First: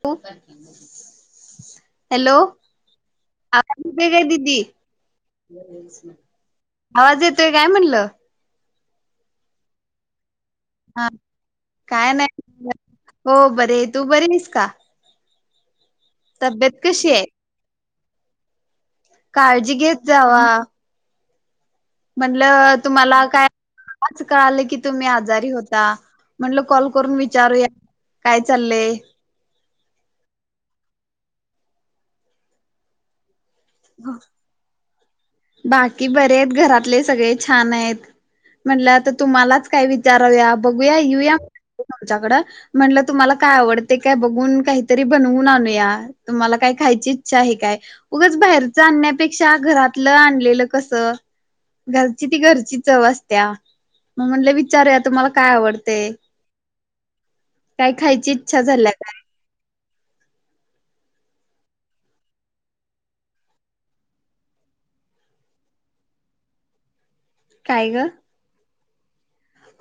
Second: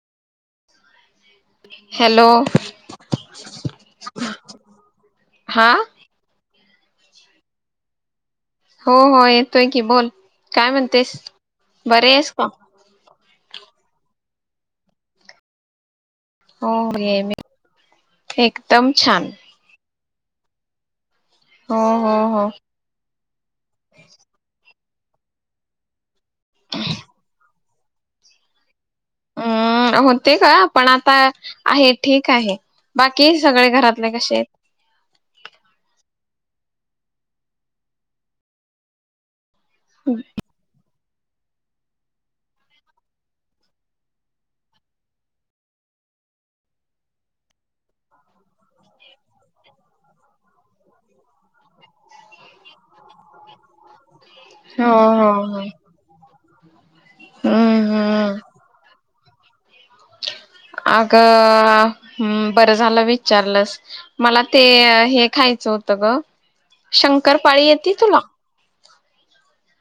[inaudible] Hello आवाज येतोय काय? दीदी. हा आवाज येतोय काय म्हणलं? हो हो येतोय की बोल. काय हा म्हणतेस काय बरे आहेस का नाही. [inaudible] हो बरी तू बरी आहेस? का तब्येत कशी आहे? ठीक. [unintelligible] छान जावा. हो हो हो म्हंटलं तुम्हाला काय [unintelligible] कळालं की तुम्ही आजारी होता. म्हटल कॉल करून विचारूया. काय चाललंय? हम्म होती गं पण आता आहे ठीक आहे. बाकी सगळे घरातले कशे आहेत? बाकी बरे आहेत. घरातले सगळे छान आहेत. म्हणलं आता तुम्हालाच? काय विचारुया? बघूया यिऊया? तुमच्याकडं म्हंणलं तुम्हाला काय आवडतय काय बघून काहीतरी बनवून आणूया. तुम्हाला काय खायची इच्छा आहे काय? उगाच बाहेरचं आणण्यापेक्षा घरात तलं आणलेलं कसं घरची ती घरची चव असत्या. मग म्हणलं हो विचारूया तुम्हाला हो काय हो आवडतय? हम्म काय खायची हम्म इच्छा झाल्या काय? अगं बरं झालं विचारलंस मला ते हे खायचं होतं ग शंक कर पाळी काय येती ग तुला?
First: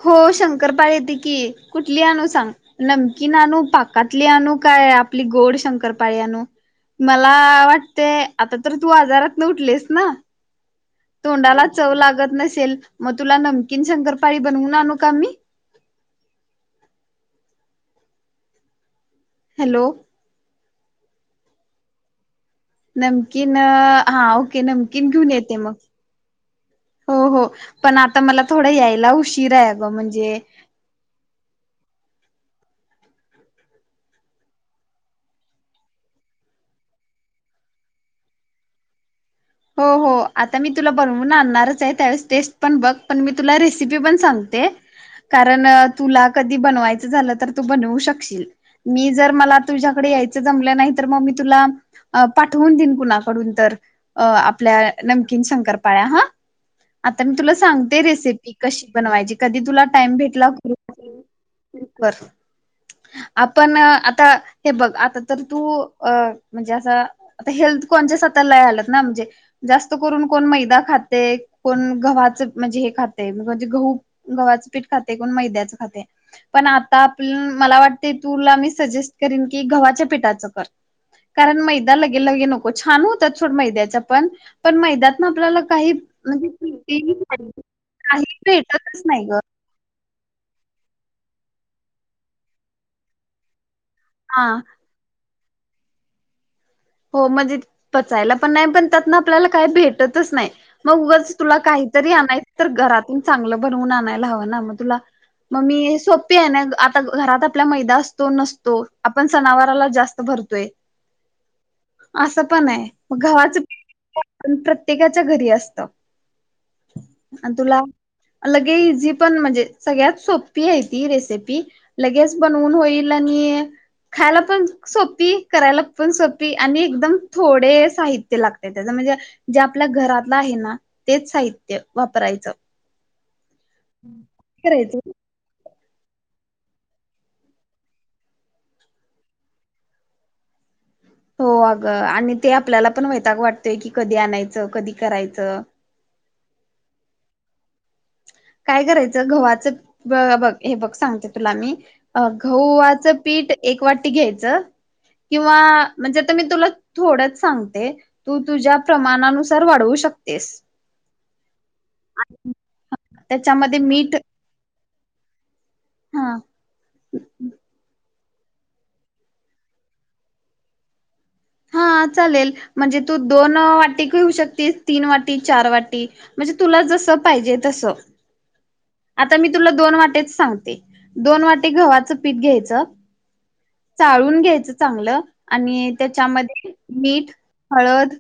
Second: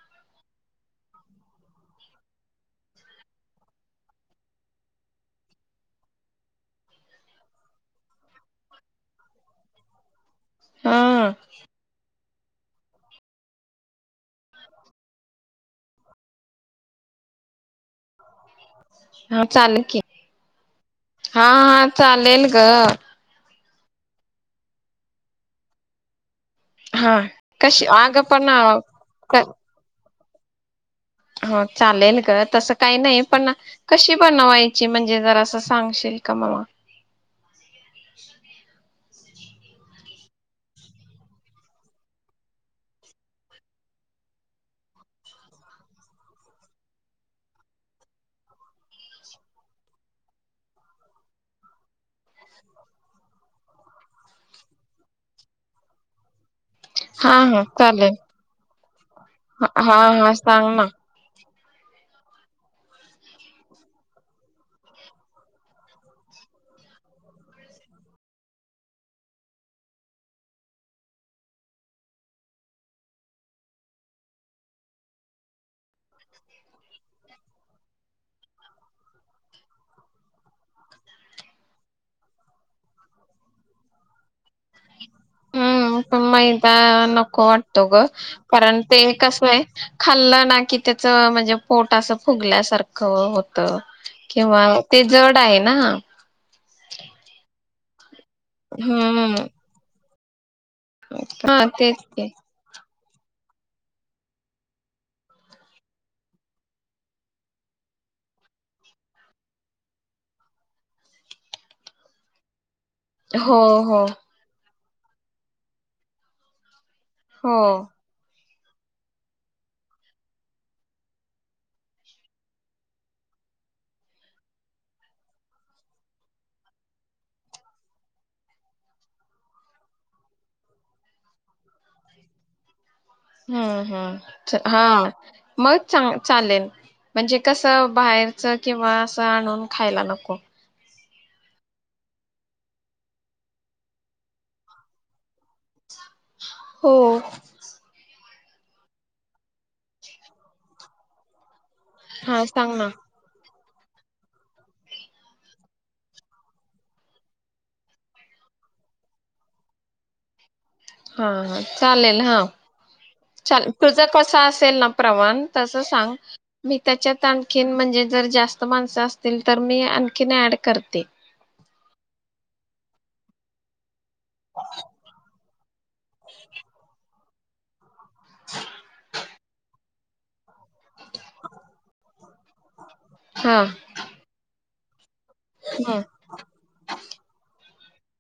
हो शंकरपाळी येते की. कुठली आणू सांग? नमकीन आणू? पाकातली आणू? काय आपली गोड शंकरपाळी आणू? मला वाटतंय आता तर तू आजारात न उठलीयेस ना? हम्म तोंडाला चव लागत नसेल. मग तुला नमकीन शंकरपाळी बनवून आणू का मी? हा चालेल हॅलो की हा हा चालेल. ग नमकीन हा ओके नमकीन घेऊन येते मग हो हा हो कशी पण आता अगं मला पण थोडं यायला उशीर आहे अगं म्हणजे जे हा चालेल ग तसं काही नाही पण कशी बनवायची म्हणजे जरा असं सांगशील का मला? हो हो आता मी तुला बनवून आणणारच आहे त्यावेळेस टेस्ट पण बघ पण मी तुला रेसिपी पण सांगते. कारण तुला कधी बनवायचं झालं तर तू बनवू शकशील. मी जर मला तुझ्याकडे यायचं जमलं नाही तर मग मी तुला पाठवून देईन कुणाकडून तर. अ आपल्या नमकीन शंकरपाळ्या हा. आता मी हा तुला हा सांगते चालेल रेसिपी कशी बनवायची. कधी तुला हा टाइम हा भेटला सांग ना करून बरं. आपण आता हे बघ आता तर तू म्हणजे असं आता हेल्थ कॉनजेयस आता लय आल्यात म्हणजे जास्त करून कोण मैदा खाते. कोण गव्हाच म्हणजे हे खाते. म्हणजे गहू गव्हाचं पीठ खाते. कोण मैद्याच खाते. पण आता आप मला वाटत तुला मी सजेस्ट करीन की गव्हाच्या पीठाचं कर. कारण मैदा लगे लगे नको छान होत्यात सोड मैदा मैद्याचं पण पण मैदा हम्म पण मैदा नको वाटतो गं. काही कारण ते भेटतच नाही ग कसाय खाल्लं ना कि त्या नं म्हणजे पोट असं फुगल्यासारखं होत. हा किंवा ते जड जड आहे ना. हो म्हणजे पचायला पण नाही पण त्यातन हम्म आपल्याला काय भेट भेटतच नाही. मग उगच तुला हा तेच काहीतरी ते आणायच तर घरात. चांगलं बनवून आणायला हवं ना? मग तुला मग मी सोप्पी आहे ना आता घरात आपला मैदा असतो, नसतो. आपण सनावराला जास्त भरतोय. असं पण हाय मग गव्हाचं हो हो पीट [unintelligible] प्रत्येकाच्या घरी असत. आण हो तुला लगे इझी पण म्हणजे सगळ्यात सोपी आहे ती रेसिपी लगेच बनवून होईल आणि खायला पण सोपी, करायला पण सोपी ती आणि एकदम थोडे साहित्य लागतय त्याज म्हणजे जे आपल्या घरातलं आहे ना तेच साहित्य वापरायचं. हम्म हम् हा करायचं मग चांगलं चालेल म्हणजे कसं बाहेरच किंवा असं आणून खायला नको. हो अगं आणि ते आपल्याला पण वैताग वाटतय की कधी आणायचं, कधी करायचं. हो काय करायचं गव्हाचं बघ हे बघ सांगते तुला मी अ हा सांग ना गव्हाच पीठ एक वाटी घ्यायचं किंवा म्हणजे आता मी तुला थोडच सांगते तू तुझ्या प्रमाणानुसार वाढवू शकतेस. हा हा चालेल हा चाल त्याच्यामध्ये तुझा मीठ कस असेल ना प्रमाण तस सांग हा मी त्याच्या आणखीन म्हणजे जर जास्त माणसं असतील तर मी आणखीन ऍड करते. हा चालेले म्हणजे तू दोन वाटी घेऊ शकतिस तीन वाटी चार वा टी म्हणजे तुला जसं पाहिजे तसं आता मी तुला दोन वाट्याच सांगते, दोन वाटे गव्हाचं पीठ घ्यायचं. हा चाळून घ्यायचं चांगलं आणि हम्म. त्याच्यामध्ये मीठ हळद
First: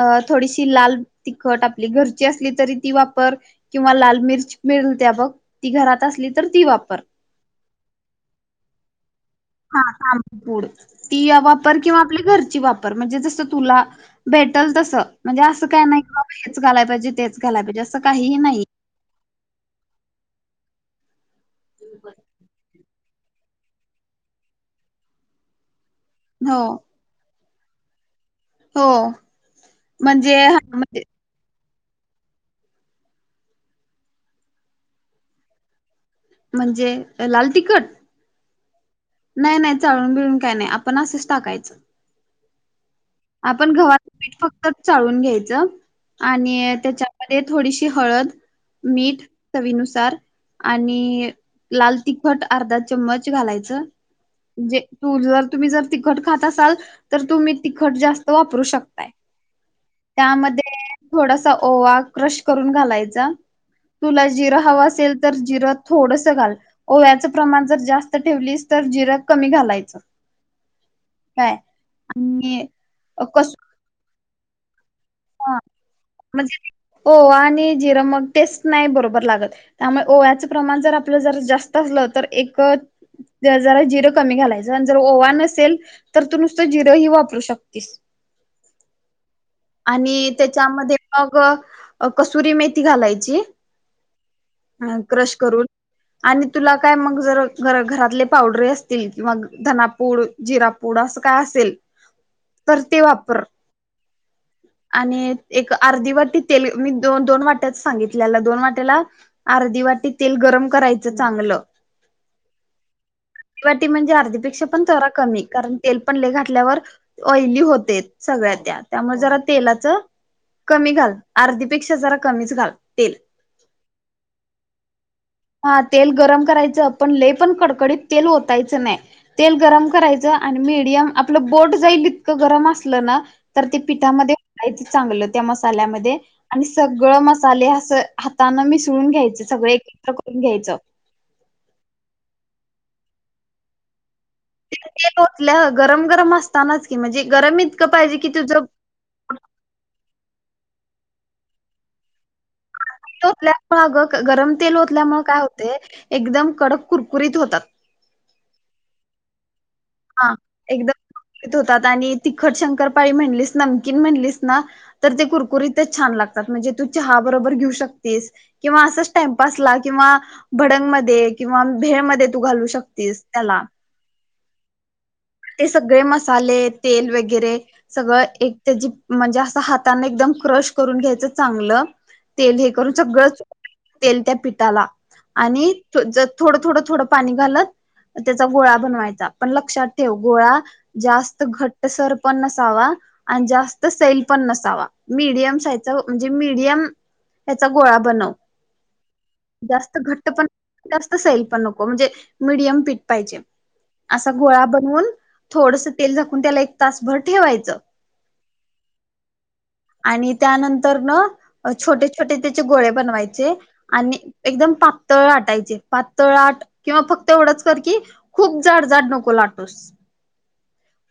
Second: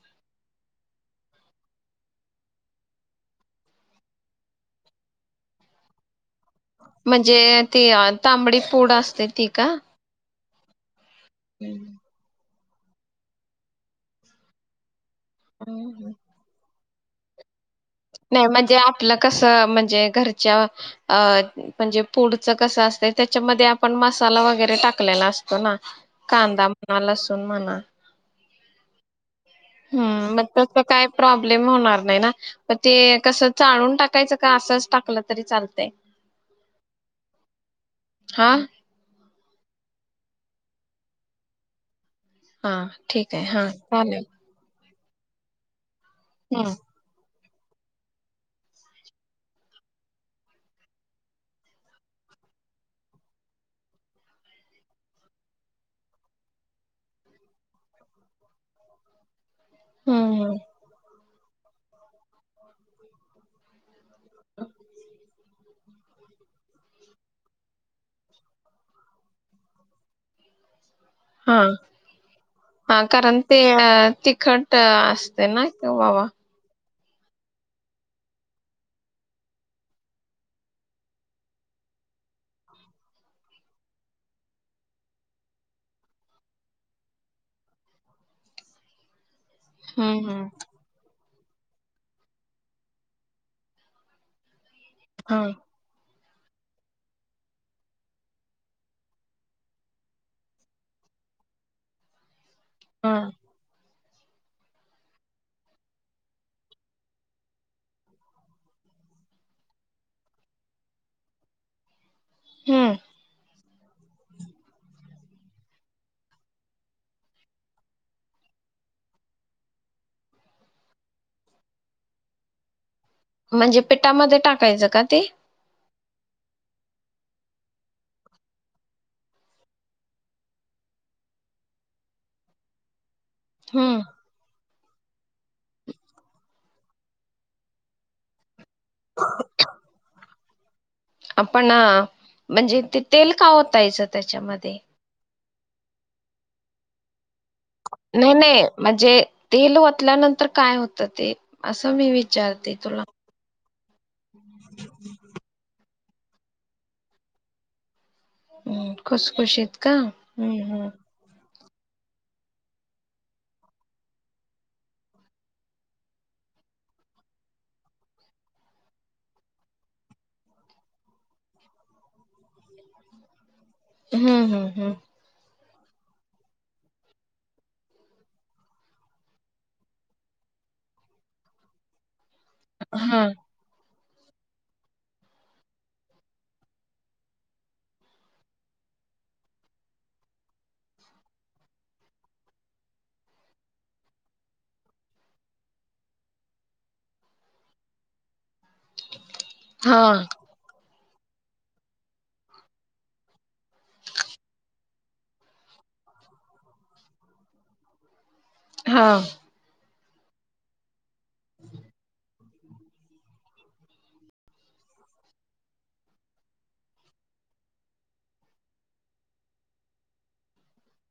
अ थोडीशी लाल तिखट आपली घरची असली तरी ती वापर किंवा लाल मिर्च मिळत्या बघ ती घरात असली तर ती वापर म्हणजे ती तांबडी पूड असते ती का? हा ताम पूड ती वापर किंवा आपली घरची वापर पर म्हणजे जस तुला भेटल तस म्हणजे असं काही हम्म. नाही बाबा हेच घालाय मजे तेच घालाय पायजे नाही म्हणजे आपलं कसं म्हणजे घर च अ म्हणजे पुढचं कसं असतय त्याच्यामध्ये आपण मसाला वगैरे टाकलेला असतो ना? हो कांदा म्हणा लसू [unintelligible] हो. ह म्हणजे मग हा तस म्हणजे काय प्रॉब्लेम होणार नाही ना पर ते कस चालून टाकायचं का असंच टाकलं तरी चालतय. म्हणजे लाल तिखट हां नाही नाही चाळून बिळून काय नाय आपण असच टाकायचं. हा ठीक आहे हा आपण गव्हाच चालेल पीठ फक्त चाळून घ्यायचं हम्म आणि त्याच्यावर ते थोडीशी हळद मीठ चवीनुसार आणि लाल तिखट अर्धा चम्मच घालायचं जे तू जर तुम्ही जर तिखट खात असाल तर तुम्ही ति खट जास्त वापरू शकताय. हम्म त्यामध्ये थोडासा ओवा क्रश करून घालायचा. तुला जिरं हवं असेल तर जिरं थोडस घाल ओव्याचं प्रमाण जर जास्त ठेवलीस तर जिरं कमी घालायचं. काय हा. आणि हा कारण ते कसुरी ते [inaudible] असते हा ना त ववा म्हणजे ओवा आणि जिरं मग टेस्ट नाही बरोबर लागत त्यामुळे ओव्याचं प्रमाण जर आपलं जर जास्त असलं तर एक जरा जिरं कमी घालायचं आणि जर ओवा नसेल तर तू नुसतं जिरं ही वापरू शकतीस. हम्म आणि हम्म. त्याच्यामध्ये अग कस्तुरी मेथी घालायची. अ क्रश हा करून. आणि तुला काय मग जर गर घरातले पावडर असतील किंवा धनापूड, जिरापूड अस काय असेल तर ते हा वापर आणि एक अर्धी वाटी तेल मी द दोन वाट्याला सांगितलेला दोन वाट्याला अर्धी वाटी तेल गरम करायचं चांगलं हूं अर्धी वाटी म्हणजे अर्धी पेक्षा पण जरा कमी कारण तेल पण लय घाातल्यावर ऑइली होते सगळ्या त्या त्यामुळे जरा तेलाच कमी घाल अर्धीपेक्षा जरा कमीच घाल तेल म्हणजे पिठामध्ये टाकायचं का ते हा तेल गरम करायचं पण लय पण कडकडीत तेल होतायचं नाही तेल गरम करायचं आणि मीडियम आपलं बोट जाईल इतकं गरम असलं ना तर ते हम्म. पिठामध्ये नाहीच चांगलं त्या मसाल्यामध्ये आणि सगळं मसाले असं हाताने मिस ळून घ्यायच सगळे एकत्र करू घ्यायचा आपणा म्हणजे ते तेल का ओतायचा? त्याच्यामध्ये कुठलं गरम-गरम असतानाच की गरम इतकं पाहिजे की नाही-नाही तुझं म्हणजे ओतयला नंतर काय होते ते? असं मी विचारते! तुला ओतल्यामुळे अगं गरम तेल ओतल्यामुळे काय होतय? एकदम कडक कुरकुरीत होतात. हम्म खुसखुशीत का हा हम्म हम एकदम कुरकुरीत होतात आणि तिखट शंकरपाळी म्हणलीस, नमकीन म्हणलीस ना ते कुरकुरीत छान लागतात म्हणजे तू चहा बरोबर घेऊ शकतेस किंवा असाच टाइमपासला किंवा भडंगमध्ये किंवा भेळमध्ये तू घालू शकतेस त्याला. हम्म, हम्म, हम्म ते सगळे मसाले, तेल वगैरे सगळं एक त्याची म्हणजे असं हाताने एकदम क्रश करून घ्यायचं चांगलं तेल हे करून हा सगळचं तेल त्या पिठाला आणि जर थोडं, थोडं, थोडं पाणी घालत त्याचा गोळा बनवायचा पण लक्षात तेव गोळा जास्त घट्ट सर पण नसावा आणि जास्त सैल पण नसावा, मिडीयम साइजचा म्हणजे मिडीयम त्याचा गोळा बनवं. जास्त हा घट्ट पण जास्त सैल पण नको म्हणजे मिडीयम पीट पाहिजे असा गोळा बन वून थोडसा तेल झाकून त्याला एक तासभर ठेवायचा. हा आणि त्यानंतर न छोटे-छोटे त्याचे गोळे बनवायचे आणि एकदम पातळ लाटायचे, पातळ लाट किंवा फक्त एवढंच कर की खूप जाड-जाड नको ला खस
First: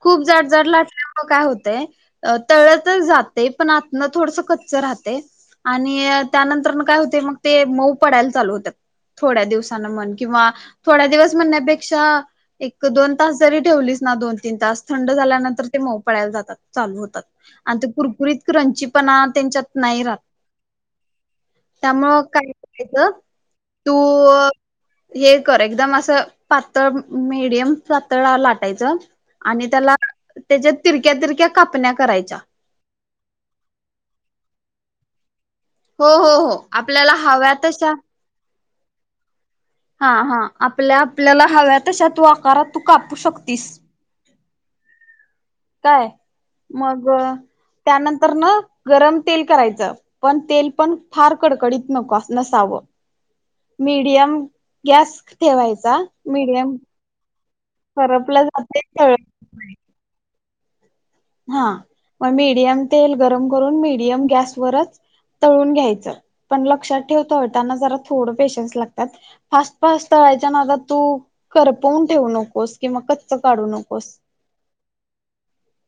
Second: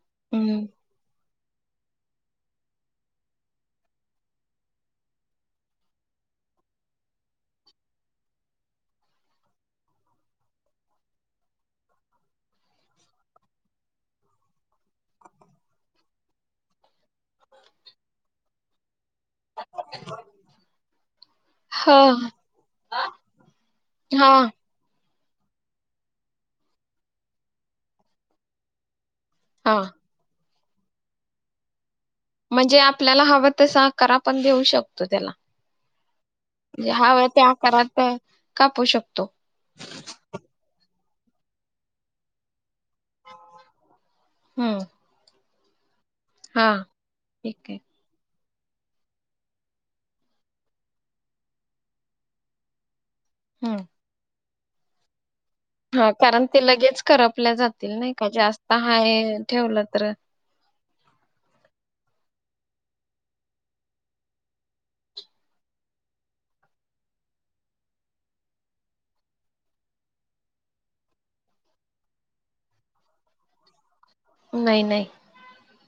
खूप हम्म जाड-जाड लाटल्यावर मग काय होतय तळलं तर जाते पण आतनं थोडस कच्चा राहते आणि त्यानंतर न काय होते मग ते मऊ पडायला चालू होत्यात, थोड्या दिवसान म्हण किंवा थोड्या दिवस म्हणण्यापेक्षा एक-दोन तास जरी ठेवली दोन-तीन तास थंड झाल्यानंतर मग मऊ पडायला जातात चालू होतात आणि ते कुरकुरीत क्रंची पण त्यांच्यात नाही राहत, तत्यामुळं ह काही चुकीचं तू हा हे कर एकदम असं पातळ, मीडियम पातळा लाटायचं आणि हा त्याला त्याच्या तिरक्या तिरक्या कापण्या करायच्या म्हणजे आपल्याला हवं तसा आकार आपण देऊ शक तो त्याला हो हो हो म्हणजे आपल्याला हवं त्या हव्या तशा आकारात अ, कापू शकतो हा हा आपल्या आपल्याला हव्या तशा तू आकारात तू कापू शकतीस हम्म काय हा मग ठीक आहे त्यानंतर न गरम तेल करायचं पण तेल पण फार कडकडीत नको नसावं हम्म मीडियम गॅस ठेवायचा मीडियम पल्या जातील नाही का करपला जास्त जाते तळ हाय ठेवलं तर हा मेडियम तेल गरम करून मडियम गॅसवरच तळून घ्यायचं, पण लक्षात ठेव तळताना जरा थोड पेशन्स लागतात, फास्ट फास्ट तळायच्या नादात तू करपवून ठेवू नकोस किंवा कच्च काढू नकोस. नाही नाही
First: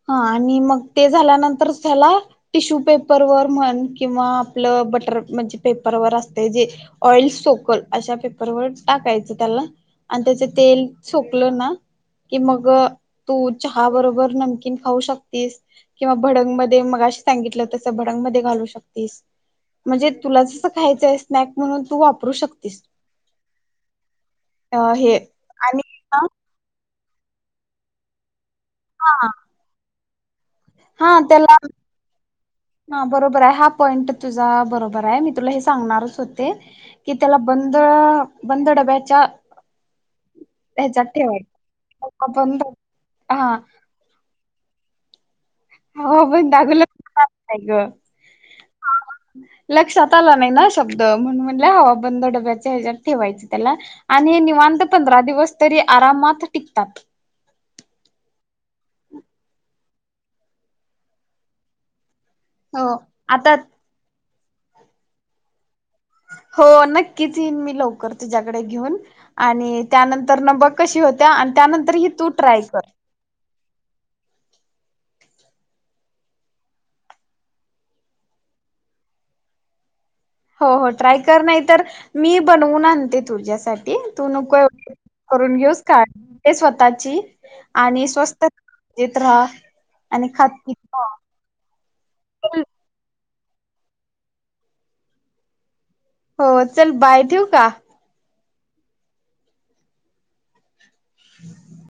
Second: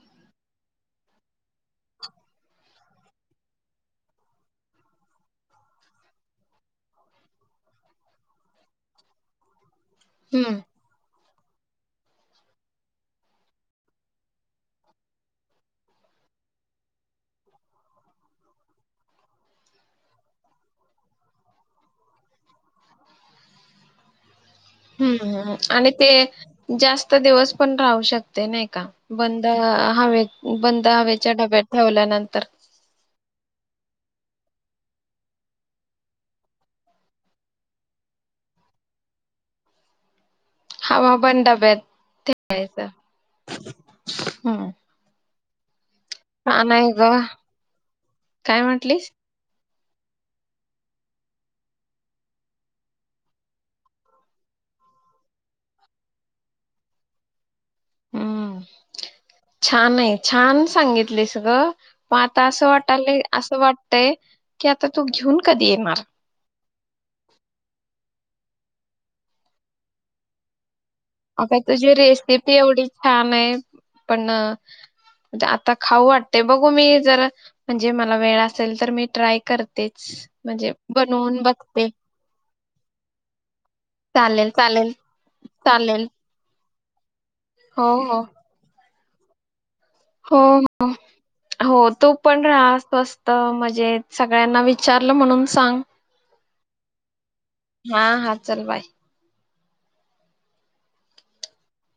हा आणि मग ते झाल्यानंतर त्याला टिश्यू पेपरवर म्हण किंवा आपलं बटर म्हणजे पेपरवर असते जे ऑइल सोकल अशा पेपरवर टाकायचं त्याला आणि त्याचे हम्म तेल सुक फुल्ल ना कि मग तू चहा बरोबर न खाऊ शकतीस किंवा भडंगमध्ये मघाशी सांगितलं तस भडंगमध्ये घालू शकतीस, म्हणजे तुला जस खायचंय स्नॅक म्हणून तू वापरू शकतीस. अ हे हम्म हम्म आणि ते जास तो दिवस पण राहू शक ते नाही का हा बंद हवे बंद हा हवेच्या त्याला डब्यात ठेवल्यानंतर पॉईंट तुझा बरोबर आहे, मी तुला हे सांगणारच होते की त्याला बंद बंद डब्याच्या ह्याच्यात हवा बंद ठेवायचं डब्यात हवा बंद ठेवायचाय हा हम्म हो पण हा नाही ग [unintelligible] काय म्हटलीस लक्षात आलं नाही ना शब्द म्हणून म्हटल हवा बंद डब्याच्या ह्याच्यात ठेवायचं त्याला आणि निवांत पंधरा दिवस तरी आरामात टिकतात. हम्म छान आहे छान सांगितलीस ग म आता असं हो वाटालय आता असं वाटतय की आता तू घेऊन कधी येणार हो नक्कीच यीन मी लवकर तुझ्याकडे घेऊन आणि त्यानंतरन बघ कशी होत्या आणि अग तुझी त्यानंतर ही तू रेसिपी ट्राय कर एवढी छान आहे पण आता खाऊ वाट ते बघू मी जरा म्हणजे मला वेळ असेल तर मी ट्राय करते. हो हो ट्राय कर नाही तर मी बनवून आणते तुझ्यासाठी टी तू चालेल नको चालेल एवढ करून घेऊस काळ चालेल घे स्वतःची [unintelligible] हो आणि स्वस्त येत रहा हो हो हो तू पण रहा स्वस त मजेत सगळ्यांना विचारलं म्हणून सांग. हो चल बाय ठेवू का हा हा चल बाय [inaudible]